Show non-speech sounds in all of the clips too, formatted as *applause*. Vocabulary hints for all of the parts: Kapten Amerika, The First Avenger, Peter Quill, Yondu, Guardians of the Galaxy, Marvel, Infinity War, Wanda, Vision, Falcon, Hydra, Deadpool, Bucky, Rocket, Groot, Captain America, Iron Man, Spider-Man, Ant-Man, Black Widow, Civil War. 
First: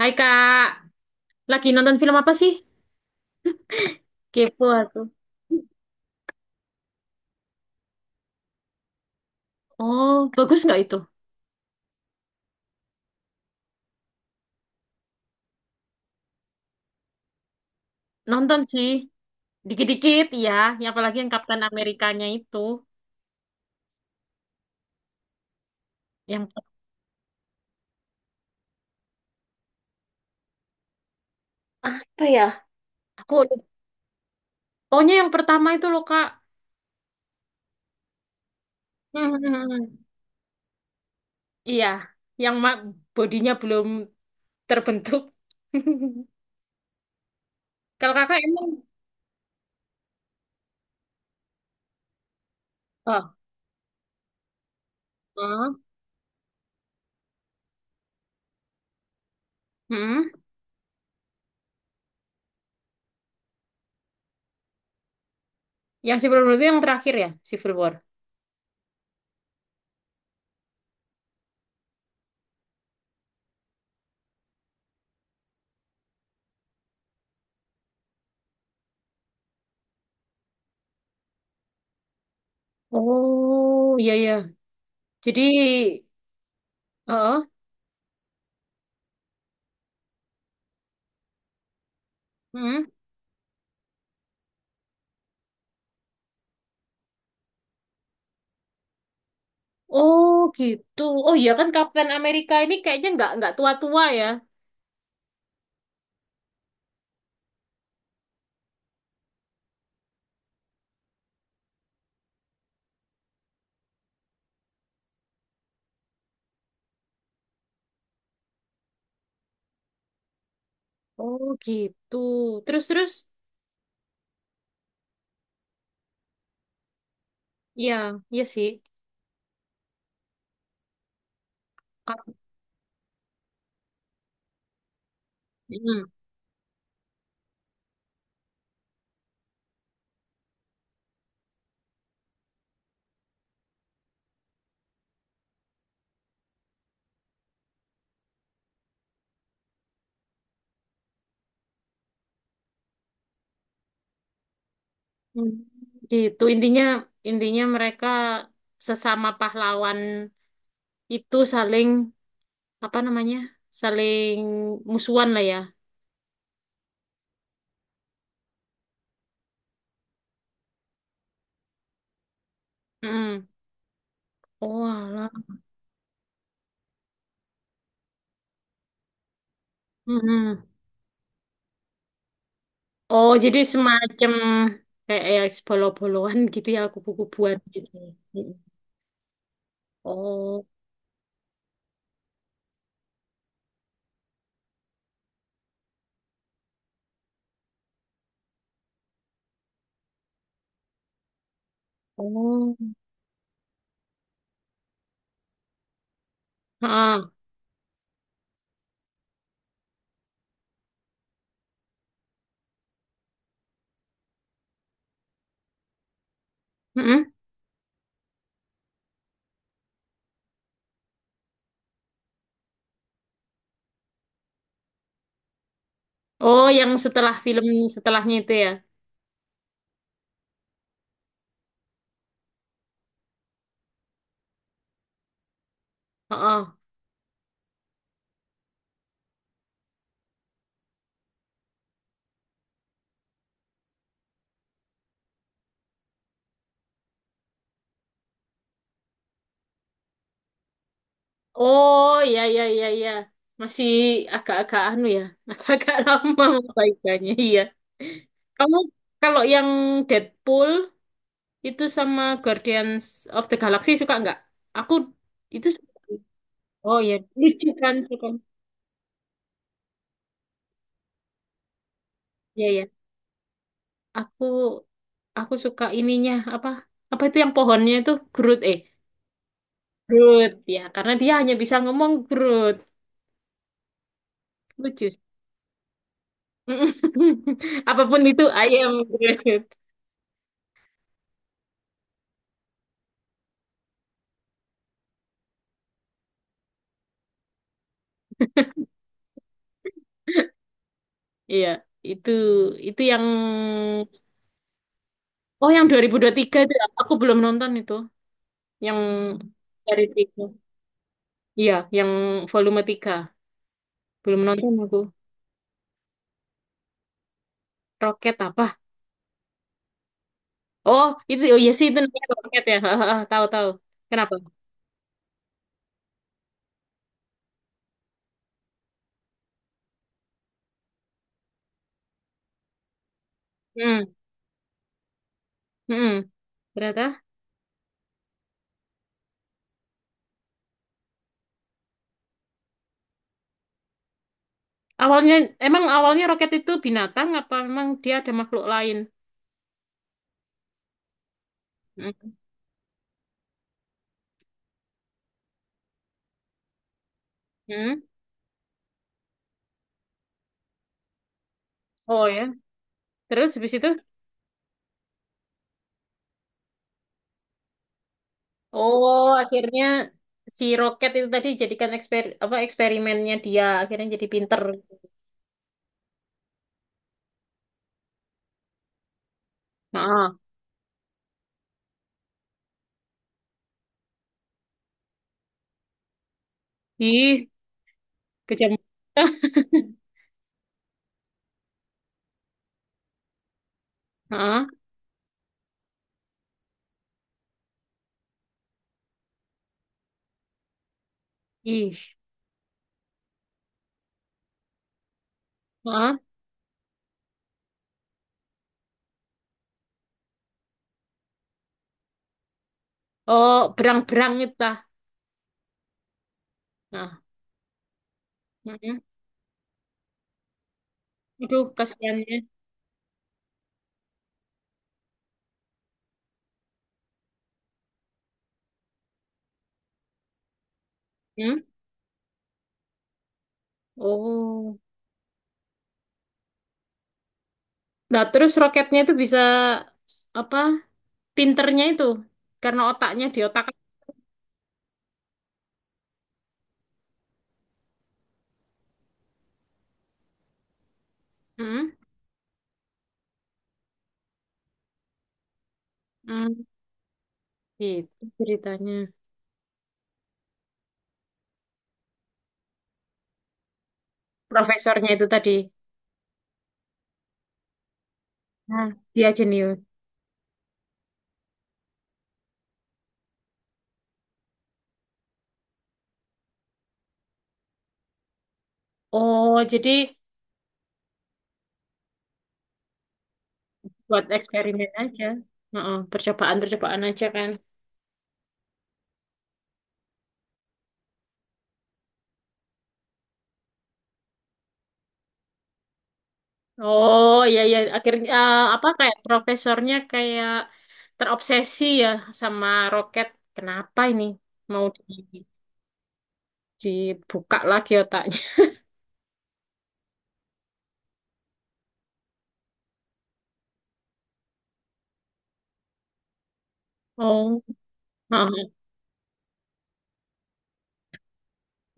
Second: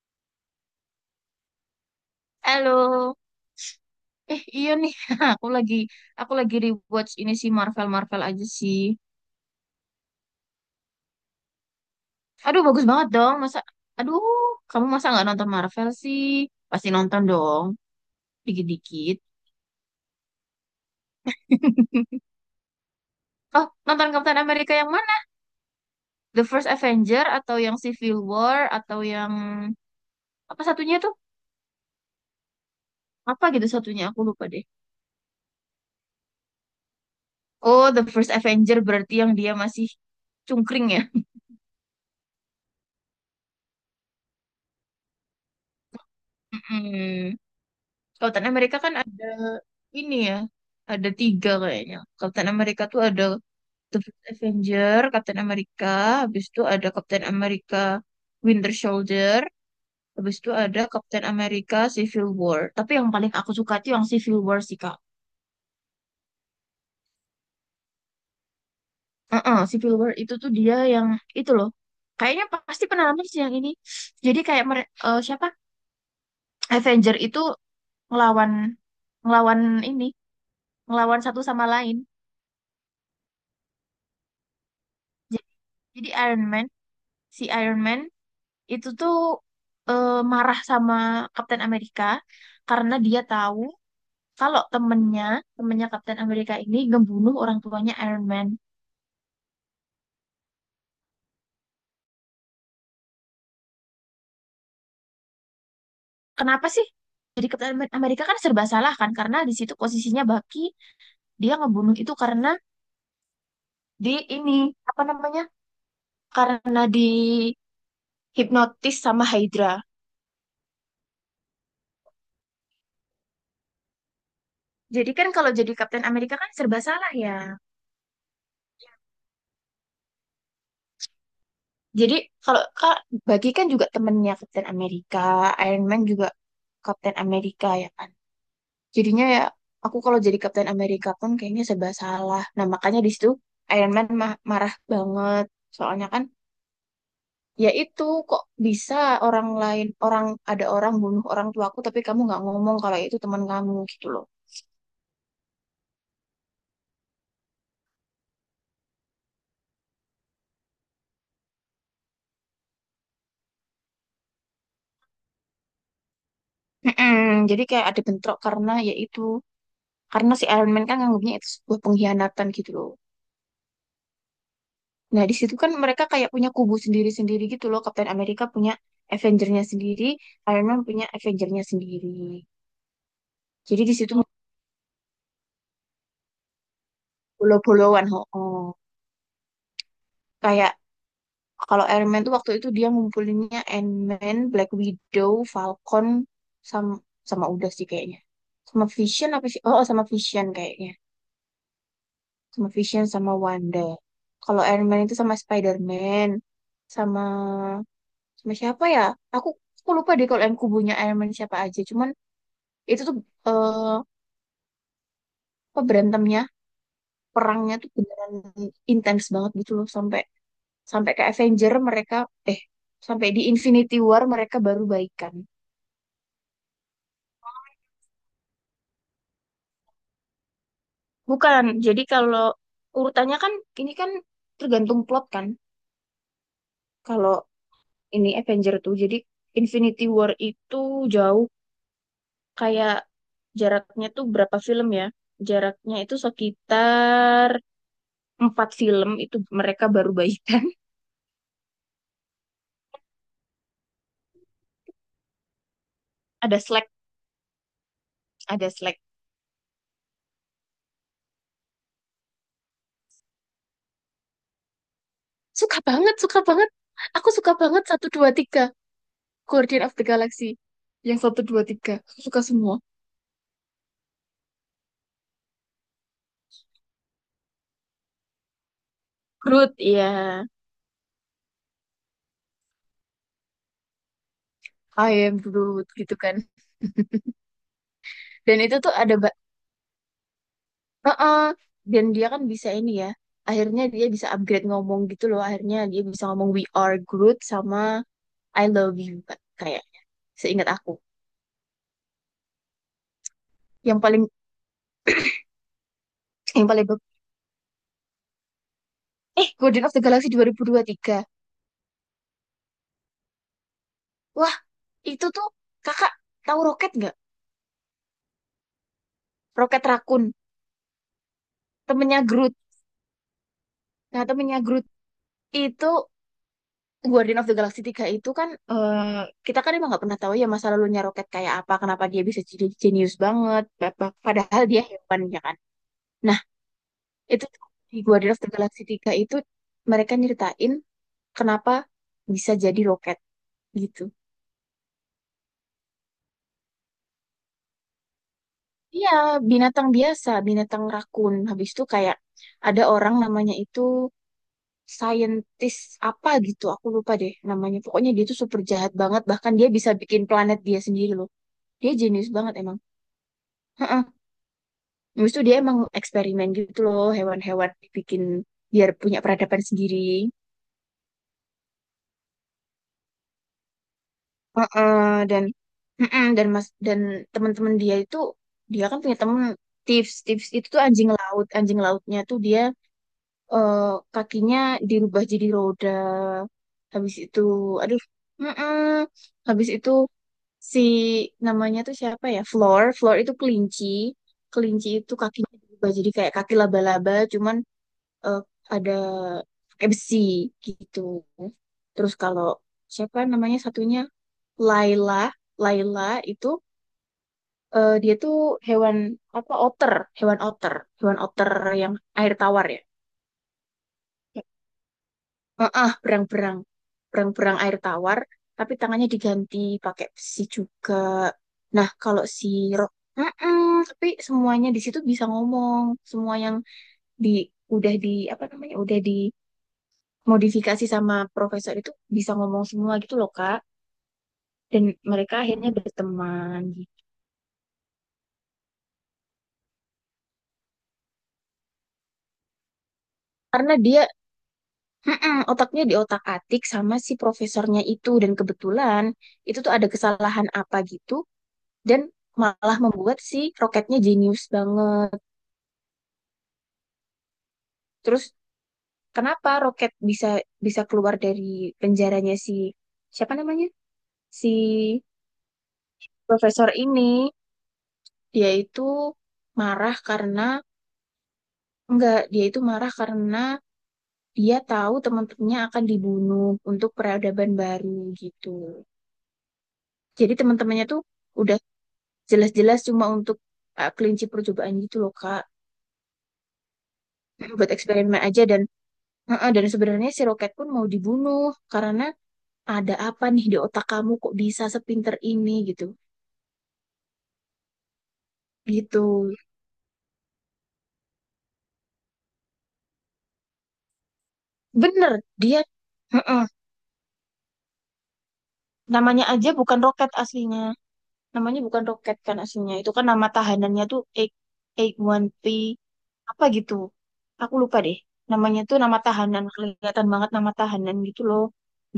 Hai Kak, lagi nonton film apa sih? Halo, eh Kepo iya nih, aku. *laughs* aku lagi aku lagi rewatch ini sih Marvel Marvel aja sih. Oh, bagus nggak itu? Aduh bagus banget dong, masa, aduh kamu masa nggak nonton Marvel sih? Pasti nonton dong, Nonton sih, dikit-dikit. dikit-dikit iya, ya. Yang apalagi yang Kapten *laughs* Amerikanya itu. Oh nonton Captain America yang mana? The Yang First Avenger atau yang Civil War atau yang apa satunya tuh? apa ya? Aku Apa gitu satunya? Aku lupa deh. Pokoknya yang pertama itu loh, Kak. Oh The First Avenger *laughs* berarti yang dia masih Hmm, cungkring ya? iya, yang ma- bodinya belum terbentuk. *laughs* *laughs* Mm-mm. Kalau Kakak Kapten emang, Amerika kan ada ini ya, ada tiga kayaknya. Kapten Amerika tuh ada oh, The First Avenger, Kapten oh, Amerika, habis itu ada Kapten Amerika Winter Soldier, hmm, habis itu ada Kapten Amerika Civil War. Tapi yang paling aku suka tuh yang Civil War sih, Kak. yang Civil War itu yang terakhir ya, Civil War. Heeh, Civil War itu tuh dia yang itu loh. Kayaknya pasti pernah nonton sih yang ini. Jadi kayak siapa? Avenger itu ngelawan ngelawan ini, ngelawan satu sama lain. Oh, iya iya. Jadi Jadi, jadi Iron Man, si oh, Iron Man itu tuh marah sama Kapten Amerika hmm. karena dia tahu kalau temennya Kapten Amerika ini ngebunuh orang tuanya Iron Man. Oh gitu. Oh iya, kan Kapten Amerika ini kayaknya nggak tua-tua ya. Kenapa sih? Jadi Kapten Amerika kan serba salah kan karena di situ posisinya Bucky dia ngebunuh itu karena di ini apa namanya? Karena di hipnotis sama Hydra. Oh gitu. Terus, terus. Jadi kan kalau jadi Kapten Amerika kan serba salah ya. Iya, iya sih. Jadi Kap- kalau Kak Bucky kan juga temennya Kapten Amerika, Iron Man Hmm. juga Kapten Amerika ya kan. Jadinya ya aku kalau jadi Kapten Amerika pun kayaknya serba salah. Nah, makanya di situ Iron Man marah banget. Soalnya kan ya itu kok bisa orang lain orang ada orang bunuh orang tuaku tapi kamu nggak ngomong kalau itu teman kamu gitu loh. Hmm. Gitu. Intinya Intinya mereka sesama pahlawan itu saling apa namanya? Saling musuhan lah ya. Mm-mm. Jadi kayak ada bentrok karena ya itu karena si Iron Man kan nganggapnya itu sebuah pengkhianatan gitu loh. Hmm. Oh Nah, alah. di situ kan mereka kayak punya kubu sendiri-sendiri gitu loh. Kapten Amerika punya Avenger-nya sendiri, Hmm. Iron Man punya Avenger-nya sendiri. Oh, jadi Jadi di situ semacam kayak ya bolo-boloan gitu ya, kubu-kubuan gitu. Puluh-puluhan, ho Hmm. Oh. Oh. Kayak kalau Iron Man tuh waktu itu dia ngumpulinnya Ant-Man, Black Widow, Falcon, sama, sama udah sih kayaknya. Sama Vision apa sih? Oh, oh, sama Vision kayaknya. Sama Oh. Vision sama Wanda. Kalau Iron Man itu sama Spider-Man, sama Ah. sama siapa ya? Aku, aku lupa deh kalau yang kubunya Iron Man siapa aja. Cuman itu tuh eh, apa berantemnya, Mm-mm. perangnya tuh beneran intens banget gitu loh sampai sampai ke Avenger mereka eh sampai di Infinity War mereka baru baikan. Oh, yang setelah film setelahnya itu ya. Bukan. Jadi kalau urutannya kan ini kan tergantung plot kan. Oh, Kalau ini Avenger tuh jadi Infinity War itu jauh kayak jaraknya tuh berapa film ya? Jaraknya itu sekitar empat film itu mereka baru baikan. oh, ya, ya, ya, ya. Masih agak-agak anu ya, agak-agak *laughs* lama *laughs* Ada Slack, perbaikannya. Iya. ada Kamu Slack. kalau yang Deadpool itu sama Guardians of the Galaxy suka nggak? Aku itu Suka suka. banget, suka banget. Oh ya, Aku suka lucu banget kan, satu suka. dua tiga Guardian of the Galaxy. Yang satu dua tiga, aku suka Iya, semua. ya. Aku aku suka ininya apa? Apa itu yang pohonnya itu Groot eh Groot, iya. Groot ya, karena dia hanya bisa ngomong Groot. Lucu. I am Groot gitu kan. *laughs* Apapun itu Dan I itu am tuh ada great. Heeh. Dan dia kan bisa ini ya. Akhirnya dia bisa upgrade ngomong gitu loh. Akhirnya dia bisa ngomong we are Groot sama I love you Kak, kayak seingat aku. Iya, itu itu yang Yang paling oh yang 2023 yang itu ya? paling bag- Aku belum nonton itu. Yang eh Guardian of the dari Galaxy tiga. 2023. Iya, yang volume 3 belum Wah, nonton aku. itu tuh Kakak tahu Roket nggak? Roket apa? Roket Rakun, Oh, itu oh iya sih itu temennya namanya Groot. roket ya. *laughs* Tahu, tahu. Nah, Kenapa? temennya Groot itu Guardian of the Galaxy Tiga itu kan kita kan emang nggak pernah tahu ya masa lalunya Rocket kayak apa, kenapa dia bisa jadi jenius banget, Hmm. Padahal dia hewan ya kan. Hmm. Nah, Ternyata itu tuh di Guardian of the Galaxy Tiga itu mereka nyeritain kenapa bisa jadi Rocket gitu. awalnya, emang awalnya roket itu binatang apa memang dia ada makhluk lain? Iya, binatang biasa, binatang rakun. Habis itu kayak Hmm. ada orang namanya itu saintis apa gitu, aku lupa deh namanya. Hmm. Pokoknya dia tuh super jahat banget, bahkan dia bisa bikin planet dia sendiri loh. Dia Oh jenius ya. banget emang. Terus habis itu? *laughs* Habis itu dia emang eksperimen gitu loh, hewan-hewan dibikin biar punya Oh, peradaban akhirnya sendiri. si Roket itu tadi jadikan eksperimennya dia akhirnya jadi pinter. Heeh, dan mas dan teman-teman dia itu dia kan punya temen tips Heeh. tips itu tuh anjing laut anjing lautnya tuh dia eh, kakinya dirubah jadi roda habis itu Ih, aduh kejam. heeh, *laughs* habis itu si namanya tuh siapa ya Floor Floor itu kelinci. Heeh. Kelinci itu kakinya dirubah jadi kayak kaki laba-laba cuman eh, ada pakai besi gitu. Ih. Terus kalau siapa namanya satunya Laila, Laila Heeh. itu dia tuh hewan apa otter, hewan otter, hewan otter yang air tawar ya. Oh, berang-berang itu tah. Heeh, berang-berang, Nah. berang-berang air tawar, tapi Heeh. tangannya diganti pakai besi juga. Aduh, Nah, kalau kasihannya. si Heeh, tapi semuanya di situ bisa ngomong, semua yang di udah di apa namanya, udah di modifikasi sama Hmm? profesor itu bisa ngomong semua gitu loh Kak Oh. dan mereka akhirnya berteman gitu. Nah, terus roketnya itu bisa apa? Pinternya itu karena otaknya di otak. Karena dia mm-mm, otaknya diotak-atik sama si profesornya itu dan kebetulan itu tuh ada kesalahan apa gitu Hmm? dan malah membuat si roketnya jenius banget Hmm. Gitu terus ceritanya. kenapa roket bisa bisa keluar dari penjaranya si siapa namanya si Profesornya itu tadi. profesor ini dia Nah, itu dia jenius. marah karena enggak dia itu marah karena dia tahu teman-temannya akan dibunuh untuk peradaban baru gitu. Oh, jadi Jadi teman-temannya tuh udah jelas-jelas cuma untuk buat kelinci percobaan eksperimen gitu loh aja. Kak, Heeh, percobaan-percobaan aja *clears throat* kan. *laughs* buat eksperimen aja dan Heeh, dan sebenarnya si Roket pun mau dibunuh karena ada apa nih di otak kamu kok bisa sepinter ini gitu. Oh iya iya akhirnya eh, apa Gitu. kayak profesornya kayak terobsesi ya sama roket. Kenapa ini mau Bener, di- dia heeh, dibuka lagi otaknya? namanya aja bukan Roket aslinya. Namanya bukan roket kan aslinya. Itu kan nama tahanannya tuh A-1P apa gitu. Aku Oh, lupa deh. Namanya heeh. tuh nama tahanan. Kelihatan banget nama tahanan gitu loh.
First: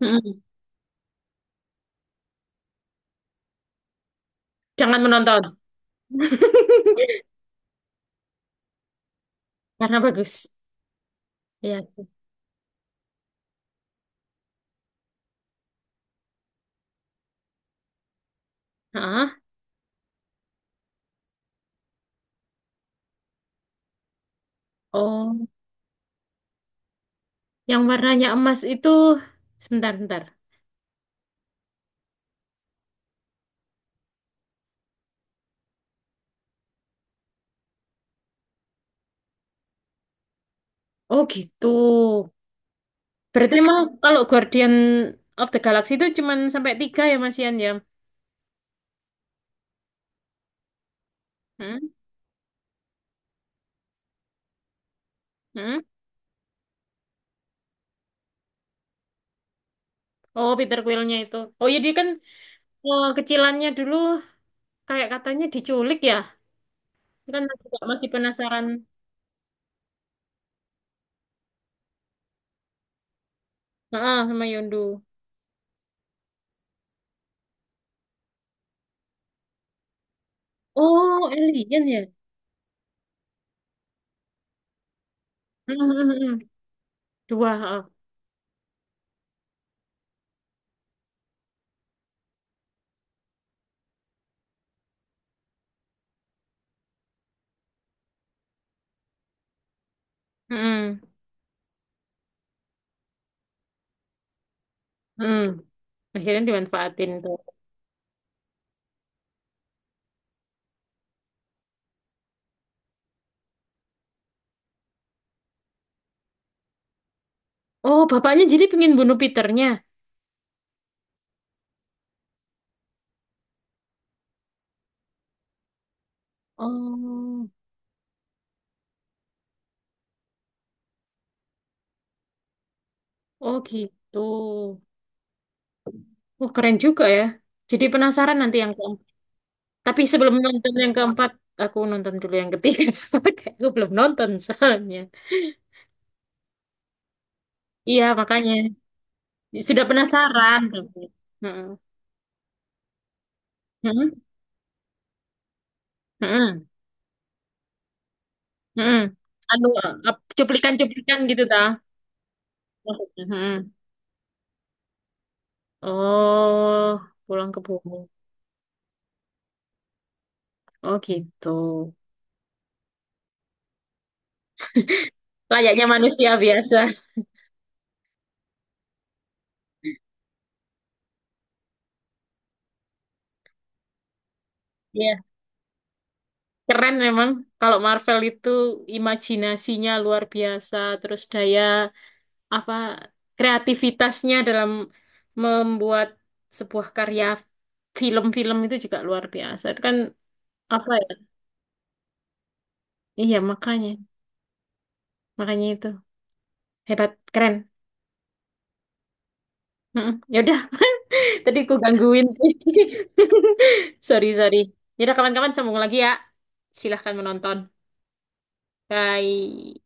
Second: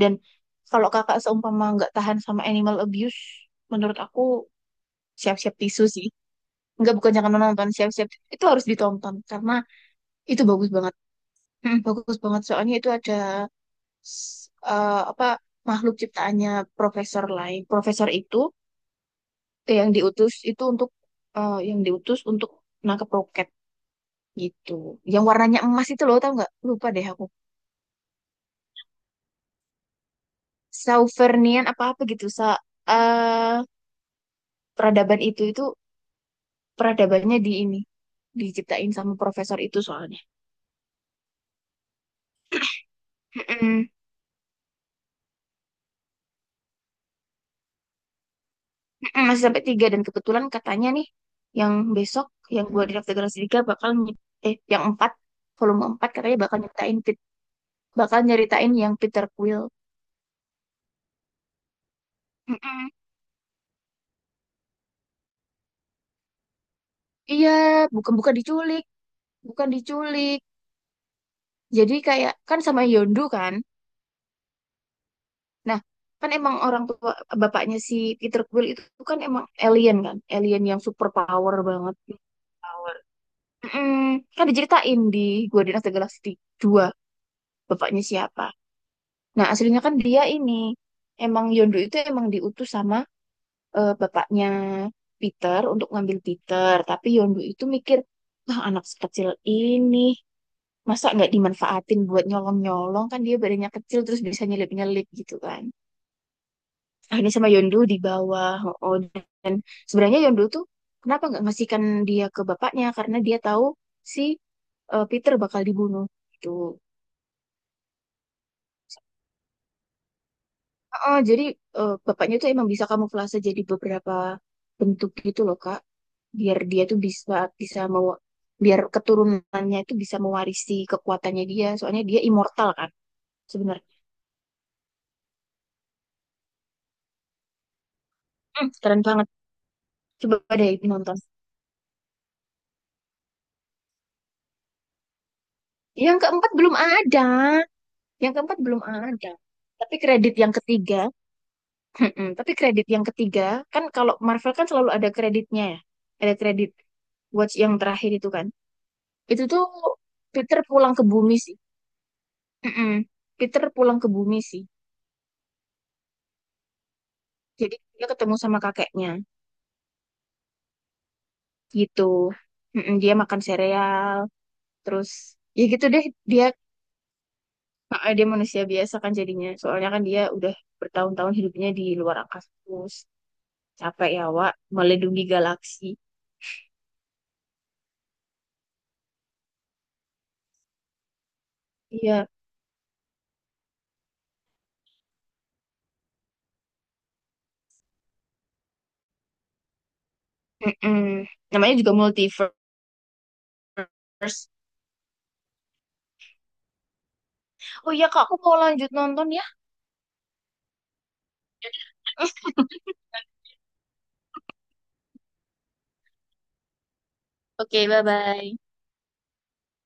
Dan kalau kakak seumpama nggak tahan sama animal abuse, menurut aku Jangan menonton siap-siap tisu sih. Nggak bukan *laughs* jangan menonton, siap-siap. Itu harus ditonton. Karena karena bagus. itu bagus banget. Hmm, Iya sih. bagus banget. Soalnya itu ada s- apa makhluk ciptaannya Profesor lain. Profesor itu Heeh. Yang diutus itu untuk yang diutus untuk nangkep roket gitu. Yang Oh, warnanya emas itu loh, tau nggak? Lupa deh aku. yang warnanya emas itu sebentar-bentar. Sauvernian apa-apa gitu. Eh, peradaban itu peradabannya di ini diciptain sama profesor itu soalnya. Oh gitu. Berarti emang Mm-mm. kalau Guardian of the Galaxy itu cuman sampai tiga ya Mas Ian ya? Mm-mm, masih sampai tiga dan kebetulan katanya nih yang Hmm? besok yang gua diintegrasi tiga bakal yang empat Hmm? volume empat katanya bakal bakal nyeritain yang Peter Quill. Oh Peter Quill-nya itu. Oh ya dia kan Mm-mm. eh, kecilannya dulu kayak katanya diculik ya. Dia kan Iya, juga masih bukan bukan penasaran. diculik, bukan diculik. Jadi kayak kan sama Yondu kan. Heeh, sama Yondu. Nah, kan emang orang tua bapaknya si Peter Quill itu kan emang alien kan, alien yang super Oh power alien banget. ya? Power. Mm, Kan diceritain di Hmm, Guardian of the hmm, hmm, Galaxy hmm. 2 Dua, heeh. bapaknya siapa. Nah, aslinya kan dia ini emang Yondu itu emang diutus sama bapaknya Peter untuk ngambil Peter, tapi Yondu itu mikir, "Wah, anak sekecil ini Hmm. masa nggak dimanfaatin buat nyolong-nyolong kan dia badannya kecil terus bisa nyelip-nyelip gitu Hmm. kan." Akhirnya dimanfaatin Akhirnya tuh. sama Yondu di bawah. Oh, oh, dan sebenarnya Yondu tuh kenapa nggak ngasihkan dia ke bapaknya? Karena dia tahu si Peter bakal dibunuh. Gitu. Oh bapaknya jadi pengen bunuh Peternya. Oh, jadi bapaknya tuh emang bisa kamuflase jadi beberapa bentuk gitu loh, Kak. Biar dia tuh bisa Oh, bisa mau biar keturunannya itu bisa mewarisi kekuatannya dia. Soalnya dia immortal kan oh sebenarnya. gitu. Oh keren juga ya. Jadi penasaran nanti Hmm, yang ke keren banget. tapi sebelum Coba deh nonton yang nonton. keempat, aku nonton dulu yang ketiga. *laughs* Kayak aku belum nonton soalnya. Yang keempat belum ada. Iya, Yang makanya. keempat belum ada. Sudah Tapi kredit yang penasaran tapi. ketiga, Heeh. Mm-mm. Tapi kredit yang ketiga, kan Heeh. kalau Marvel kan selalu ada kreditnya ya. Ada Heeh. kredit Watch yang terakhir itu kan. Heeh. Itu tuh Anu, ap- Peter pulang ke cuplikan-cuplikan bumi gitu sih. dah. Mm-mm. Heeh. Peter pulang ke bumi sih. Oh, pulang ke Jadi dia bumi. ketemu sama kakeknya Oh gitu. gitu. Mm-mm. Dia makan sereal, terus ya Layaknya gitu deh manusia dia biasa. dia manusia biasa kan jadinya. Soalnya kan dia udah bertahun-tahun hidupnya di luar angkasa terus capek ya Wak Iya, melindungi galaksi. keren memang. Kalau Marvel itu imajinasinya luar biasa, terus daya Iya, apa kreativitasnya dalam membuat sebuah karya film-film itu juga luar biasa. Itu kan apa ya? Mm-mm. Namanya juga multiverse. Iya, makanya. Makanya itu. Hebat, keren. Oh iya kak, aku mau lanjut nonton ya. Mm-mm. Ya udah, *laughs* tadi aku gangguin sih. *laughs* Sorry, sorry. Ya udah kawan-kawan sambung lagi ya. Silahkan menonton. Oke, bye-bye. Bye.